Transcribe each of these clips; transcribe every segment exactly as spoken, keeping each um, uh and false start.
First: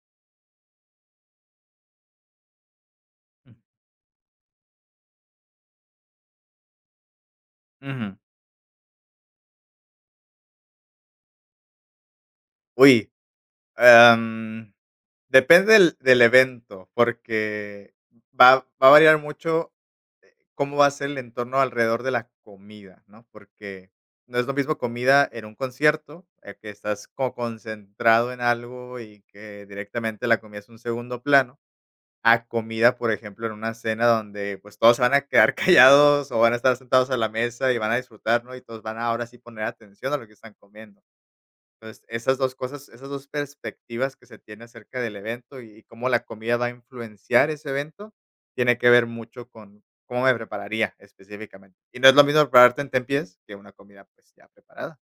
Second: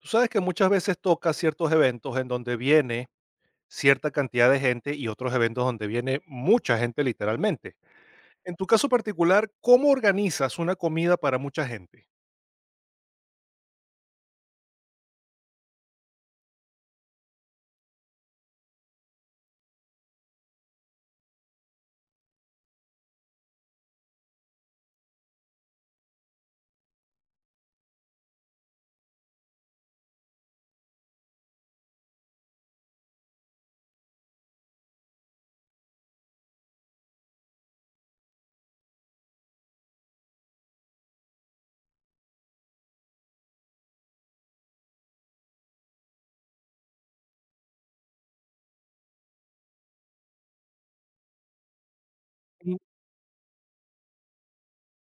Tú sabes que muchas veces toca ciertos eventos en donde viene cierta cantidad de gente y otros eventos donde viene mucha gente literalmente. Ujú. En tu caso particular, ¿cómo organizas una comida para mucha gente? Uy, am, depende del del evento, porque va va a variar mucho cómo va a ser el entorno alrededor de la comida, ¿no? Porque no es lo mismo comida en un concierto, eh, que estás como concentrado en algo y que directamente la comida es un segundo plano, a comida, por ejemplo, en una cena donde, pues, todos se van a quedar callados o van a estar sentados a la mesa y van a disfrutar, ¿no? Y todos van a ahora sí poner atención a lo que están comiendo. Entonces, esas dos cosas, esas dos perspectivas que se tiene acerca del evento y y cómo la comida va a influenciar ese evento, tiene que ver mucho con cómo me prepararía específicamente. Y no es lo mismo Mm. prepararte en Tempies que una comida, pues, ya preparada.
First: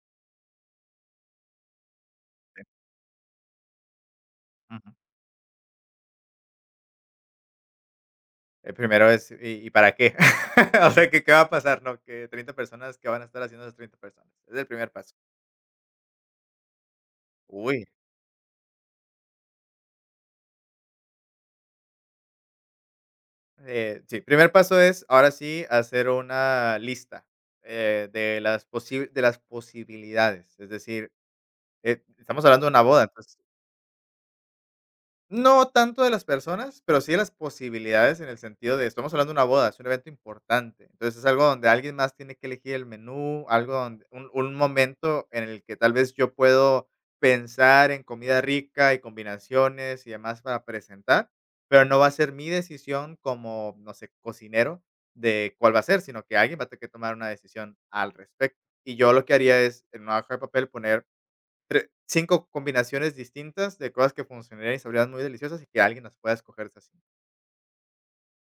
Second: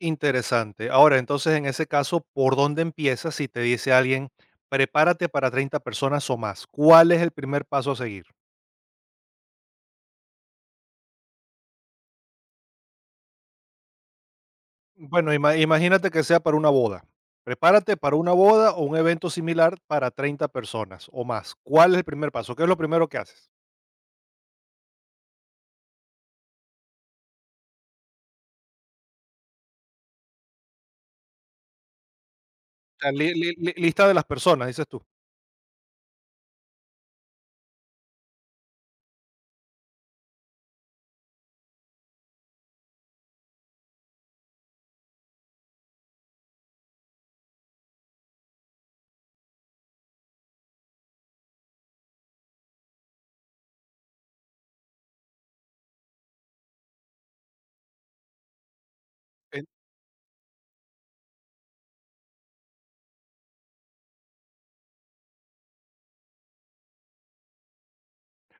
Interesante. Ahora, entonces, en ese caso, ¿por dónde empiezas si te dice alguien, Ujú. prepárate para treinta personas o más? ¿Cuál es el primer paso a seguir? El primero es, ¿y y para qué? O sea, ¿qué qué va a pasar? No, que treinta personas, ¿qué van a estar haciendo esas treinta personas? Es el primer paso. Bueno, ima- imagínate que sea para una boda. Uy. Prepárate para una boda o un evento similar para treinta personas o más. ¿Cuál es el primer paso? ¿Qué es lo primero que haces? Eh, sí, primer paso es, ahora sí, hacer una lista, eh, de las posi de las posibilidades. Es decir Eh, estamos hablando de una boda, Sea, li entonces, li li lista de las personas, dices tú. no tanto de las personas, pero sí de las posibilidades en el sentido de estamos hablando de una boda, es un evento importante. Entonces, es algo donde alguien más tiene que elegir el menú, algo donde un un momento en el que tal vez yo puedo pensar en comida rica y combinaciones y demás para presentar, pero no va a ser mi decisión como, no sé, cocinero de cuál va a ser, sino que alguien va a tener que tomar una decisión al respecto. Y yo lo que haría En es, en una hoja de papel, poner Tre cinco combinaciones distintas de cosas que funcionarían y sabrían muy deliciosas, y que alguien las pueda escoger así. Sí,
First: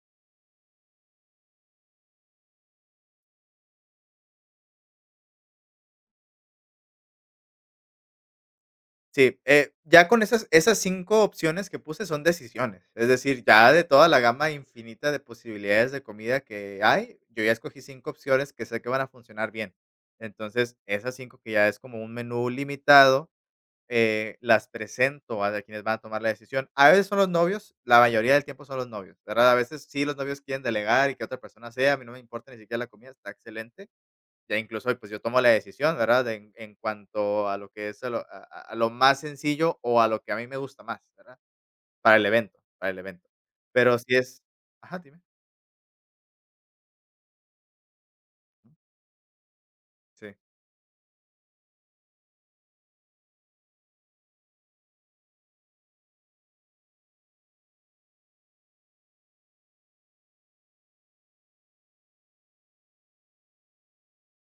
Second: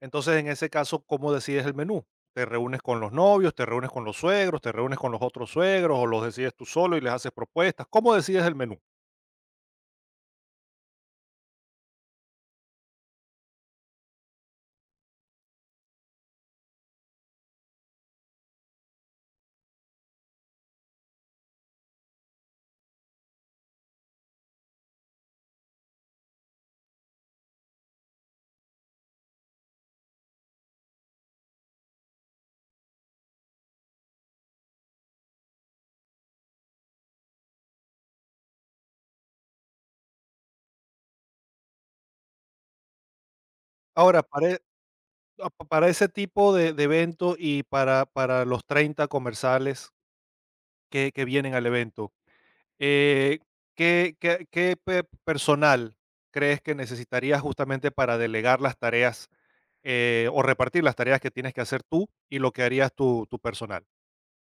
Entonces, en ese caso, ¿cómo decides el menú? ¿Te reúnes con los novios, te reúnes con los suegros, te reúnes con los otros suegros o los decides tú solo y les haces propuestas? ¿Cómo decides el menú? sí, eh, ya con esas esas cinco opciones que puse son decisiones, es decir, ya de toda la gama infinita de posibilidades de comida que hay, yo ya escogí cinco opciones que sé que van a funcionar bien. Entonces, esas cinco que ya es como un menú limitado, Eh, las presento a quienes van a tomar la decisión. A veces son los novios, la mayoría del tiempo son los novios, ¿verdad? A veces sí los novios quieren delegar y que otra persona sea, a mí no me importa ni siquiera la comida, está excelente. Ya incluso, pues yo tomo la decisión, ¿verdad? De en, en cuanto a lo que es a lo, a- a- a lo más sencillo o a lo que a mí me gusta más, ¿verdad? Para el evento, para el evento. Pero si Ahora, es... para e Ajá, dime. a pa- para ese tipo de de evento y para para los treinta comerciales Sí. que que vienen al evento, eh, ¿qué qué qué pe personal crees que necesitarías justamente para delegar las tareas, eh, o repartir las tareas que tienes que hacer tú y lo que harías tu tu personal?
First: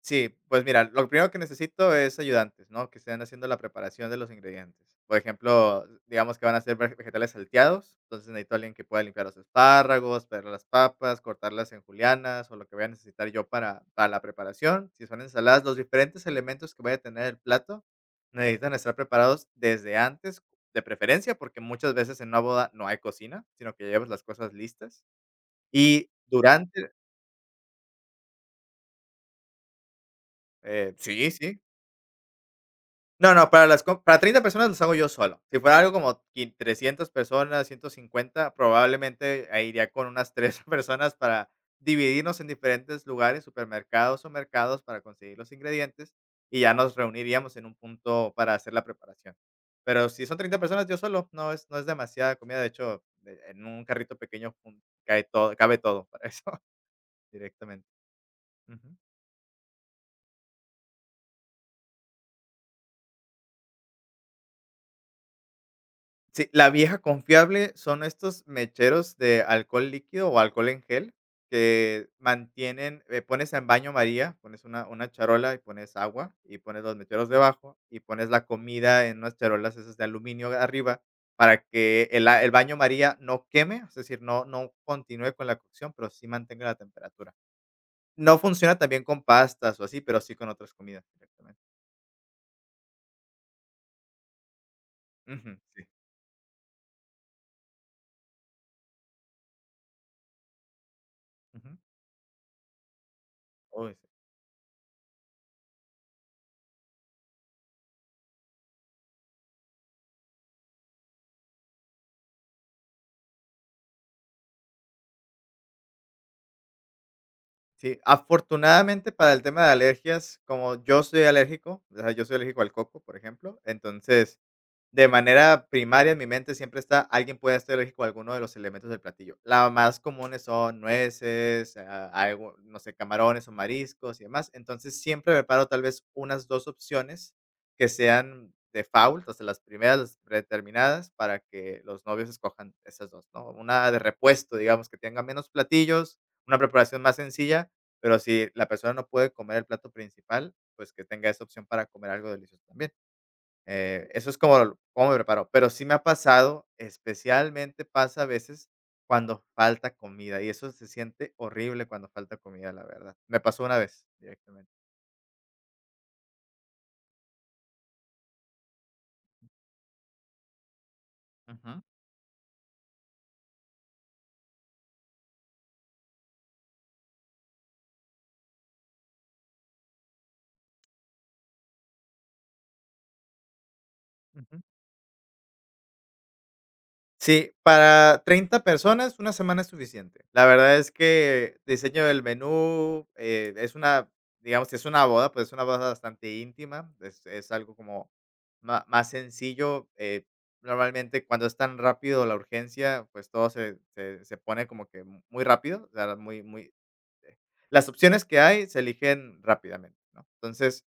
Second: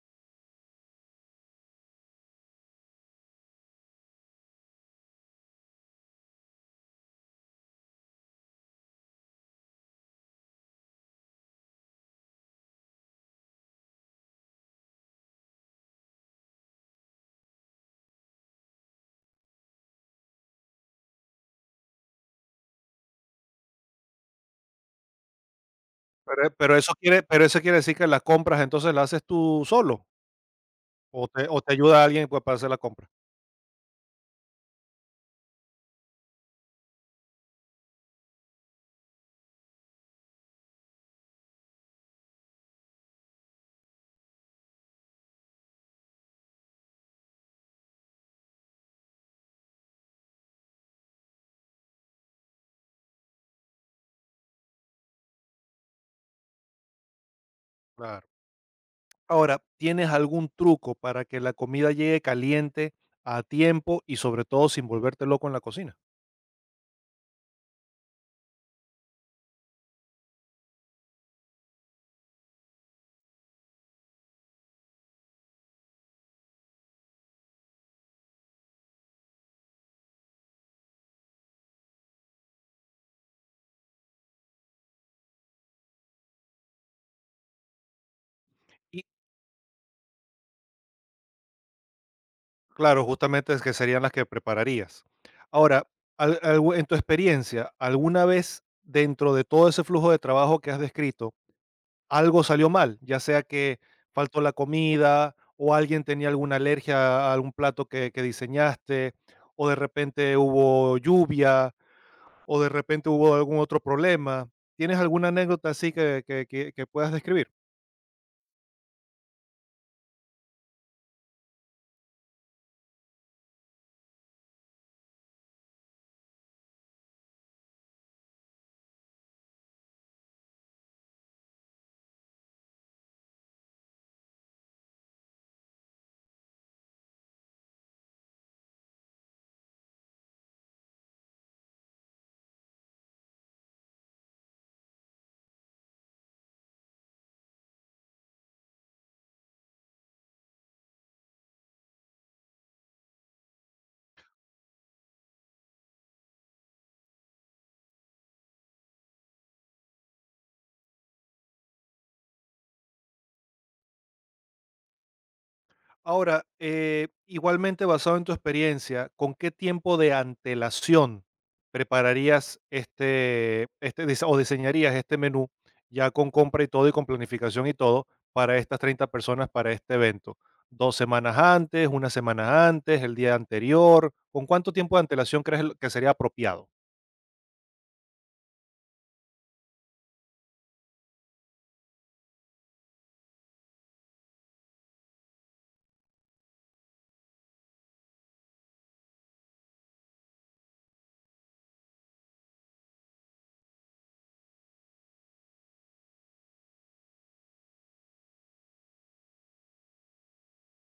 Sí, pues mira, lo primero que necesito es ayudantes, ¿no? Que estén haciendo la preparación de los ingredientes. Por ejemplo, digamos que van a hacer vege- vegetales salteados, entonces necesito a alguien que pueda limpiar los espárragos, pelar las papas, cortarlas en julianas o lo que voy a necesitar yo para, para la preparación. Si son ensaladas, los diferentes elementos que vaya a tener el plato necesitan estar preparados desde antes, de preferencia, porque muchas veces en una boda no hay cocina, sino que llevas las cosas listas. Y Pero pero durante, eso quiere pero eso quiere decir que las compras, entonces, ¿las haces tú solo, eh, o sí, te sí, o te ayuda alguien, pues, para hacer la compra? no, no, para las com para treinta personas los hago yo solo. Si fuera algo como quin trescientas personas, ciento cincuenta, probablemente, ah, iría con unas tres personas para dividirnos en diferentes lugares, supermercados o mercados para conseguir los ingredientes, y ya nos reuniríamos en un punto para hacer la preparación. Pero si son treinta personas, yo solo, no es no es demasiada comida, de hecho, eh, en un carrito pequeño, jun cae todo cabe todo para eso directamente. Claro. Ahora, ¿tienes algún truco para que la comida llegue caliente, a tiempo y, sobre todo, sin volverte loco en la cocina? Sí, la vieja confiable son estos mecheros de alcohol líquido o alcohol en gel que mantienen, eh, pones en baño María, pones una, una charola y pones agua y pones los mecheros debajo y pones la comida en unas charolas esas de aluminio arriba para que el, a- el baño María no queme, es decir, no, no continúe con la cocción, pero sí mantenga la temperatura. No funciona Y, también con pastas o así, pero sí con otras comidas directamente. claro, justamente es que serían las que prepararías. Ujú, sí. Ahora, al algo en tu experiencia, ¿alguna vez, dentro de todo ese flujo de trabajo que has descrito Ujú. algo salió mal, ya sea que Uy, faltó la comida o alguien tenía alguna alergia a algún plato que, que diseñaste, o de repente hubo lluvia, o de repente hubo algún otro problema? ¿Tienes alguna anécdota así que, que- que- que puedas describir? Sí, afortunadamente para el tema de alergias, como yo soy alérgico, o sea, yo soy alérgico al coco, por ejemplo, entonces, de manera primaria en mi mente siempre está, alguien puede ser alérgico a alguno de los elementos del platillo. La más comunes son nueces, ah, algo, no sé, camarones o mariscos y demás. Entonces, siempre preparo tal vez unas dos opciones que sean default, o sea, las primeras, las predeterminadas, para que los novios escojan esas dos, ¿no? Una de repuesto, digamos, que tenga menos platillos, una preparación más sencilla, pero si la persona no puede comer el plato principal, pues que tenga esa opción para comer algo delicioso también. Eh, eso es como cómo me preparo, pero sí me ha pasado, especialmente pasa a veces cuando falta comida, y eso se siente horrible cuando falta comida, la verdad. Me pasó una vez directamente. Ahora, eh, igualmente basado en tu experiencia, ¿con qué tiempo de antelación Ujú. prepararías este, este dise- o diseñarías este menú ya con compra y todo y con planificación y todo para estas treinta personas para este evento? ¿Dos semanas antes, una semana antes, el día anterior? ¿Con Ujú. cuánto tiempo de antelación crees lo- que sería apropiado? Sí, para treinta personas, una semana es suficiente. La verdad es que diseño del menú, eh, es una, digamos, si es una boda, pues es una boda bastante íntima, es, es algo como ma- más sencillo. eh, normalmente cuando es tan rápido la urgencia, pues todo se, se, se pone como que mu- muy rápido, o sea, muy, muy, eh, las opciones que hay se eligen rápidamente, ¿no? Entonces,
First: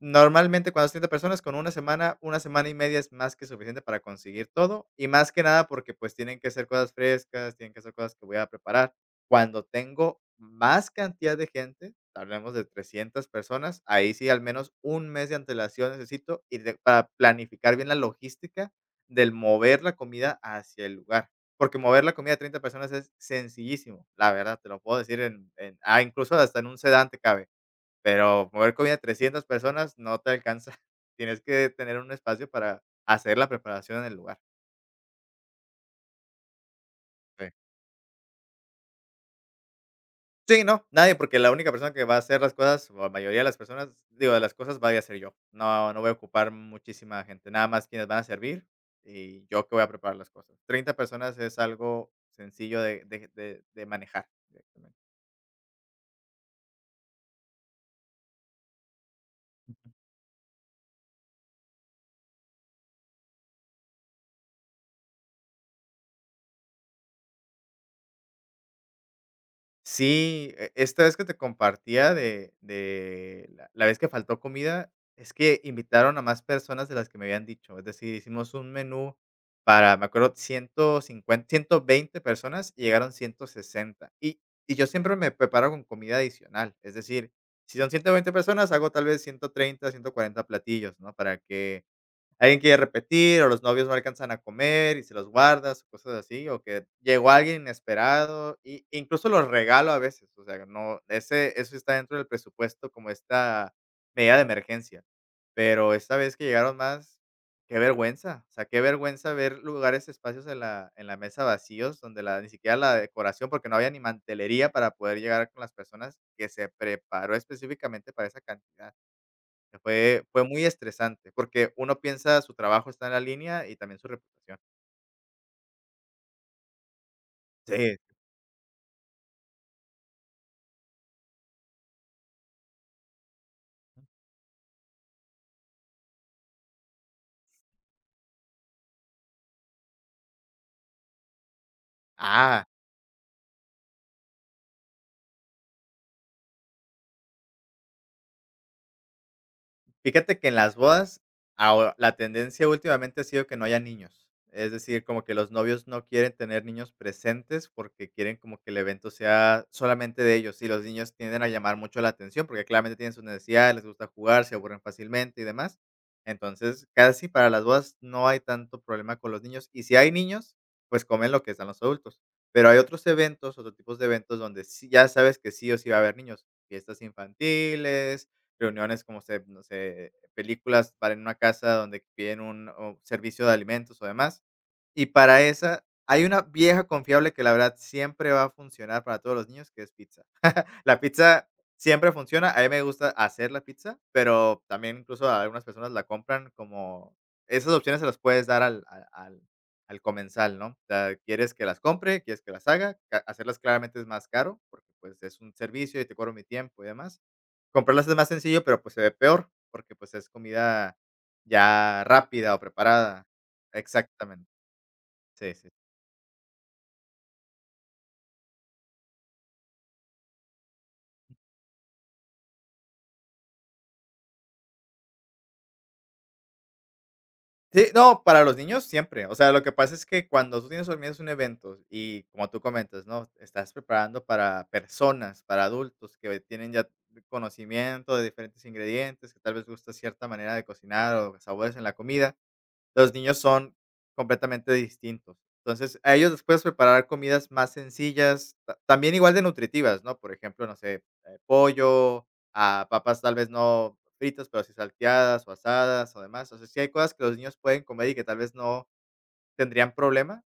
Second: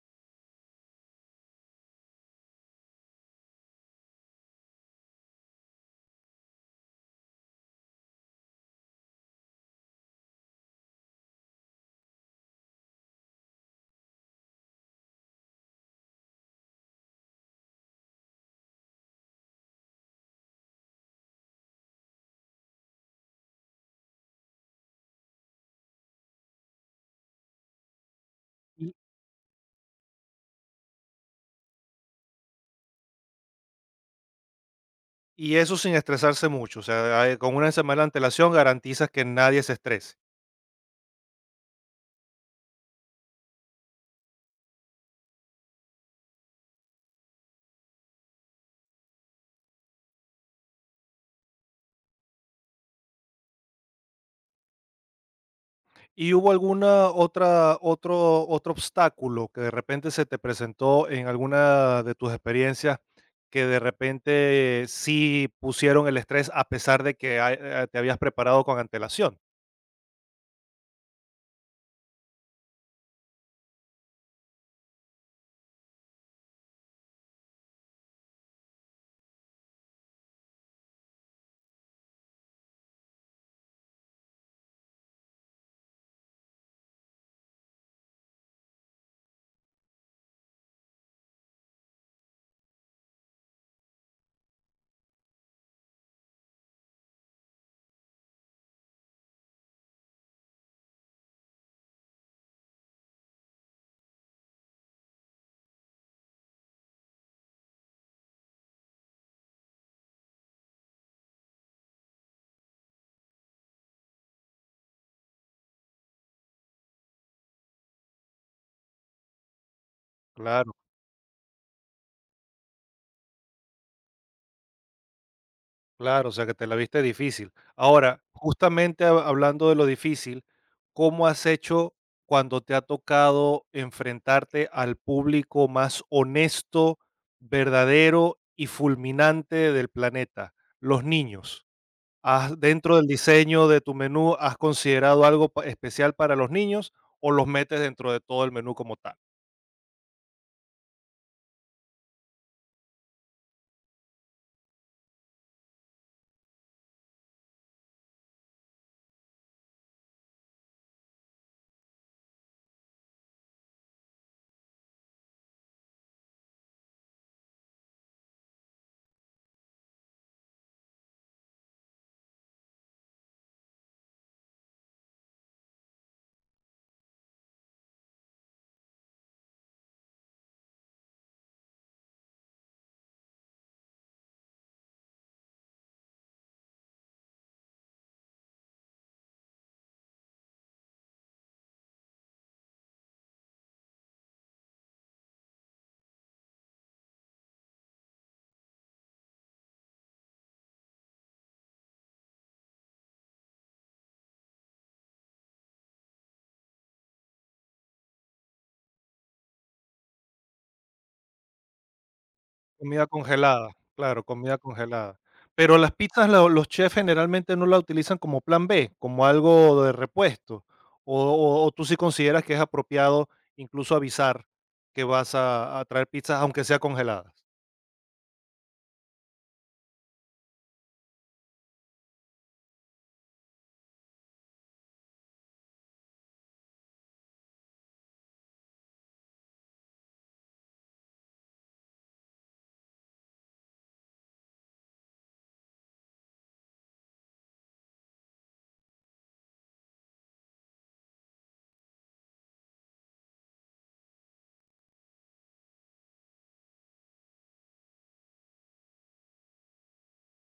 normalmente, cuando es treinta personas, con una semana, una semana y media es más que suficiente para conseguir todo, y más que nada porque, pues, tienen que ser cosas frescas, tienen que ser cosas que voy a preparar. Cuando tengo más cantidad de gente, hablemos de trescientas personas, ahí sí al menos un mes de antelación necesito y de para planificar bien la logística del mover la comida hacia el lugar, porque mover la comida de treinta personas es sencillísimo, la verdad, te lo puedo decir en en ah, incluso hasta en un sedante cabe. Pero mover Y, comida a trescientas personas no te alcanza. Tienes que tener un espacio para hacer la preparación en el lugar. y eso sin estresarse mucho, o sea, eh, Sí. con una semana de antelación garantizas que nadie se estrese. Sí, no, nadie, porque la única persona que va a hacer las cosas, o la mayoría de las personas, digo, de las cosas, vaya a ser yo. No, no voy a ocupar muchísima gente, nada más quienes van a servir y yo que voy a preparar las cosas. Treinta personas es algo sencillo de de de de manejar. ¿Y hubo alguna otra otro otro obstáculo que de repente se te presentó en alguna de tus experiencias, que de repente sí pusieron el estrés a pesar de que hay eh, te habías preparado con antelación? Sí, e esta vez que te compartía de de la la vez que faltó comida, es que invitaron a más personas de las que me habían dicho. Es decir, hicimos un menú para, me acuerdo, ciento cincuenta, ciento veinte personas y llegaron ciento sesenta. Y y yo siempre me preparo con comida adicional. Es decir, si son ciento veinte personas, hago tal vez ciento treinta, ciento cuarenta platillos, ¿no? Para que alguien quiere repetir o los novios no alcanzan a comer y se los guardas o cosas así, o que llegó alguien inesperado, y incluso los regalo a veces, o sea, no, ese eso está dentro del presupuesto como esta medida de emergencia, pero esta vez que llegaron más, qué vergüenza, o sea, qué vergüenza ver lugares, espacios en la en la mesa vacíos donde la ni siquiera la decoración, porque no había ni mantelería para poder llegar con las personas que se preparó específicamente para esa cantidad. Fue fue muy Claro, estresante, porque uno piensa su trabajo está en la línea y también su reputación. claro, o sea, que te la viste difícil. Sí. Ahora, justamente ha hablando de lo difícil, ¿cómo has hecho cuando te ha tocado enfrentarte al público más honesto, verdadero y fulminante del planeta, los niños? ¿Has Ah. dentro del diseño de tu menú, has considerado algo pa especial para los niños o los metes dentro de todo el menú como tal? Fíjate que en las bodas, aho la tendencia últimamente ha sido que no haya niños. Es decir, como que los novios no quieren tener niños presentes, porque quieren como que el evento sea solamente de ellos, y los niños tienden a llamar mucho la atención, porque claramente tienen sus necesidades, les gusta jugar, se aburren fácilmente y demás. Entonces, casi para las bodas no hay tanto problema con los niños, y si hay niños, pues comen lo que están los adultos. Pero hay otros eventos, otros tipos de eventos donde sí ya sabes que sí o sí va a haber niños, fiestas infantiles, reuniones, como se no sé, películas para en una casa donde piden un o servicio de alimentos o demás. Y para esa, hay una vieja confiable que la verdad siempre va a funcionar para todos los niños, que es pizza. La pizza siempre funciona, a mí me gusta hacer la pizza, pero también incluso a algunas personas la compran como esas opciones se las puedes dar al al al al comensal, ¿no? O sea, quieres que las compre, quieres que las haga, ca hacerlas claramente es más caro, porque, pues, es un servicio y te cobro mi tiempo y demás. Comprarlas es más sencillo, pero, pues, se ve peor, porque, pues, es comida ya rápida o Comida preparada. congelada, claro, Exactamente. comida congelada. Sí, sí. Pero las pizzas, lo los chefs generalmente no la utilizan como plan B, como algo de repuesto, o o o, ¿tú sí consideras que es apropiado incluso avisar que vas a a traer pizzas, aunque sea congeladas? Sí, no, para los niños siempre. O sea, lo que pasa es que cuando tú tienes organizas un evento y, como tú comentas, ¿no? Estás preparando para personas, para adultos que tienen ya conocimiento de diferentes ingredientes, que tal vez gusta cierta manera de cocinar o sabores en la comida. Los niños son completamente distintos. Entonces, a ellos les puedes preparar comidas más sencillas, ta también igual de nutritivas, ¿no? Por ejemplo, no sé, eh, pollo, ah, papas tal vez no fritas, pero sí salteadas o asadas o demás. O sea, sí hay cosas que los niños pueden comer y que tal vez no tendrían problema,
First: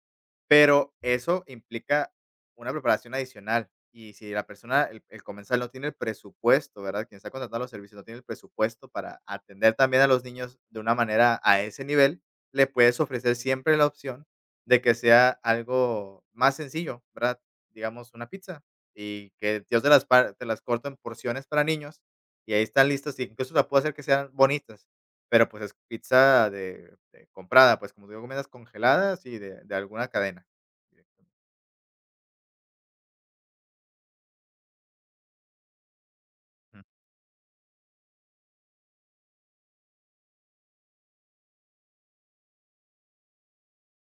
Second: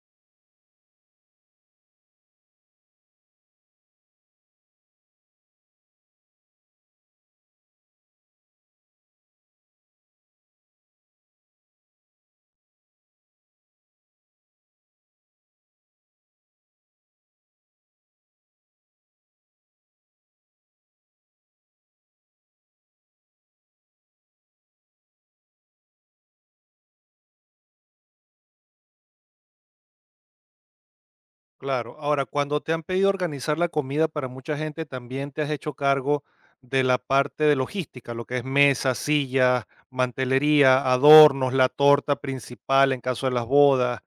pero eso implica una preparación adicional. Y si la persona, el, el comensal no tiene el presupuesto, ¿verdad? Quien está contratando los servicios no tiene el presupuesto para atender también a los niños de una manera a ese nivel, le puedes ofrecer siempre la opción de que sea algo más sencillo, ¿verdad? Digamos una pizza y que yo te las, par- te las corto en porciones para niños y ahí están listas y incluso la puedo hacer que sean bonitas, pero, pues, es pizza de de comprada, pues, como digo, comidas congeladas y de de alguna cadena. Claro. Ahora, cuando te han pedido organizar la comida para mucha gente, ¿también te has hecho cargo de Ujú. la parte de logística, lo que es mesas, sillas, mantelería, adornos, la torta principal en caso de las bodas?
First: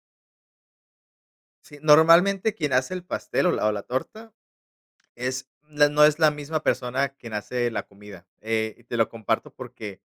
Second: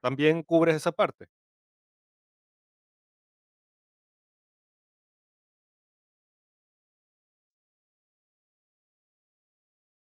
También cubres esa parte. Sí, normalmente quien hace el pastel o la o la torta, es la no es la misma persona quien hace la comida, eh, y te lo comparto porque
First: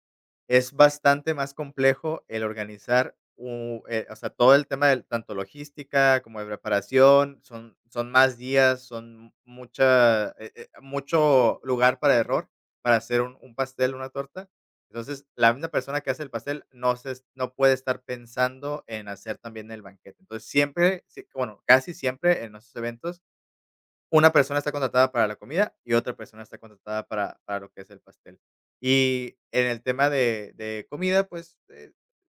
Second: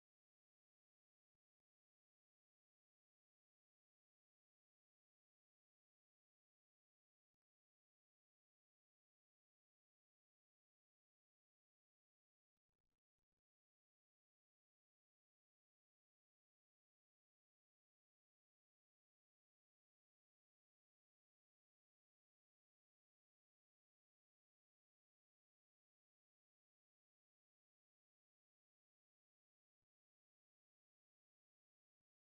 es bastante más complejo el organizar u eh, o sea, todo el tema del tanto logística como de preparación, son son más días, son mucha eh eh, mucho lugar para error para hacer un un pastel, una torta. Entonces, la misma persona que hace el pastel no se es no puede estar pensando en hacer también el banquete. Entonces, siempre, sí, bueno, casi siempre en nuestros eventos una persona está contratada para la comida y otra persona está contratada para para lo que es el pastel. Y en el tema de de comida, pues, eh,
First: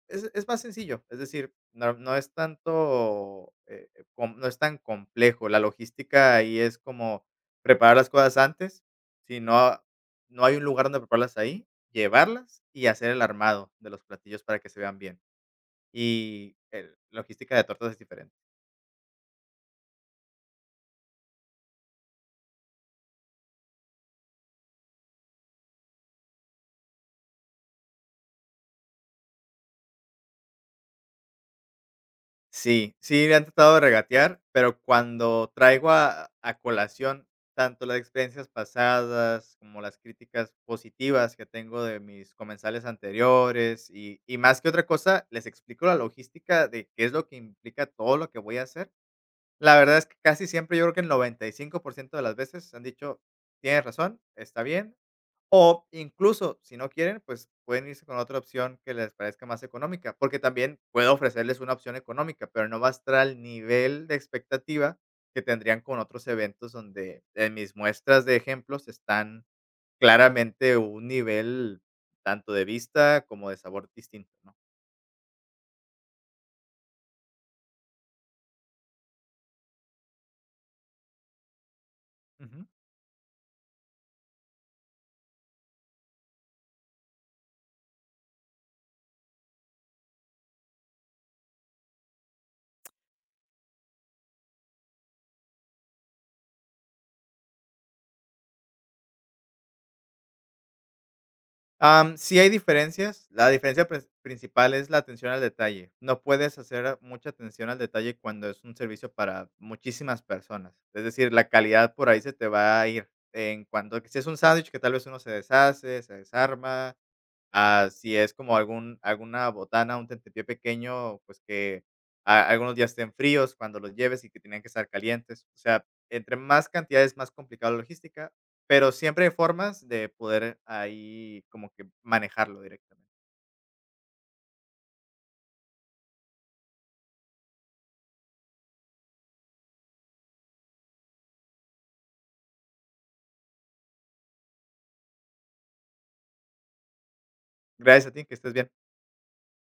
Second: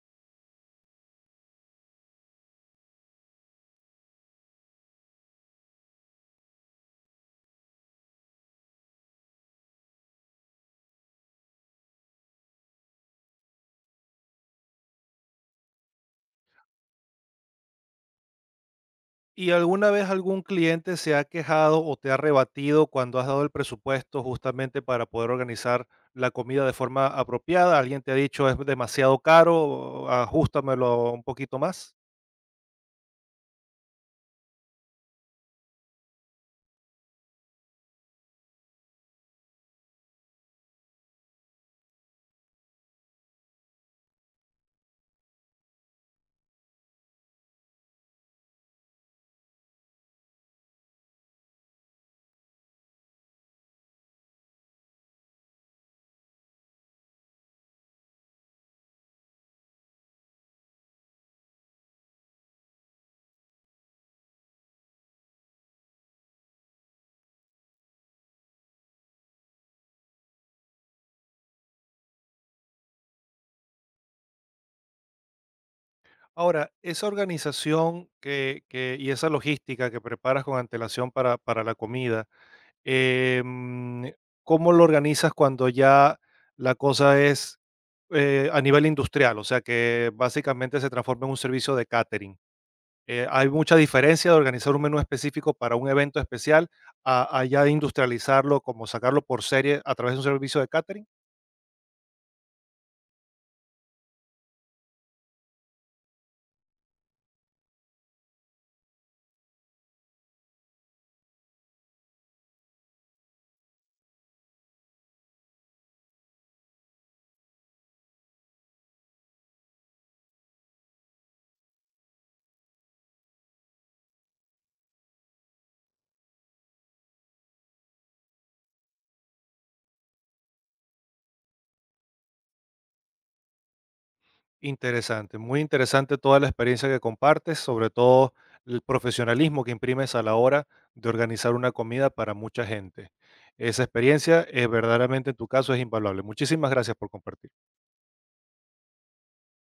es es más sencillo, es decir, no no es tanto, eh, eh, com no es tan complejo. La logística ahí es como preparar las cosas antes, si no no hay un lugar donde prepararlas ahí, llevarlas y hacer el armado de los platillos para que se vean bien. Y el la logística de tortas es diferente. ¿Y alguna vez algún cliente se ha quejado o te ha rebatido cuando has dado el presupuesto justamente para poder organizar la comida de forma apropiada? ¿Alguien te ha dicho es demasiado caro, ajustamelo un poquito más? Sí, sí me han tratado de regatear, pero cuando traigo a a colación tanto las experiencias pasadas, como las críticas positivas que tengo de mis comensales anteriores, y y más que otra cosa, les explico la logística de qué es lo que implica todo lo que voy a hacer. La verdad es que casi siempre, yo creo que el noventa y cinco por ciento de las veces han dicho: "Tienes razón, está bien". O incluso, si no quieren, pues pueden irse con otra opción que les parezca más económica, porque también puedo ofrecerles una opción económica, pero no va a estar al nivel de expectativa que tendrían con otros eventos donde en mis muestras de ejemplos están claramente un nivel tanto de vista como de sabor distinto, ¿no? Ahora, esa organización que, que- y esa logística que preparas con antelación para, para la comida, Ujú. em, ¿cómo lo organizas cuando ya la cosa es eh, a nivel industrial? O sea, que básicamente se transforma en un servicio de catering. Eh, ¿hay mucha diferencia de organizar un menú específico para un evento especial a, a ya industrializarlo, como sacarlo por serie a través de un servicio de catering? Am, sí hay diferencias. La diferencia pres principal es la atención al detalle. No puedes hacer mucha atención al detalle cuando es un servicio para muchísimas personas. Es decir, la calidad por ahí se te va a ir. En cuanto que si es un sándwich que tal vez uno se deshace, se desarma, ah, si es como algún alguna botana, un tentepié pequeño, pues, que a algunos días estén fríos cuando los lleves y que tenían que estar calientes. O sea, entre más cantidades más complicada la logística, pero siempre hay formas de poder ahí como que manejarlo directamente. Interesante, muy interesante toda la experiencia que compartes, sobre todo el profesionalismo que imprimes a la hora de organizar una comida para mucha gente. Esa experiencia es verdaderamente en tu caso es invaluable. Muchísimas gracias por compartir. Gracias a ti, que estés bien.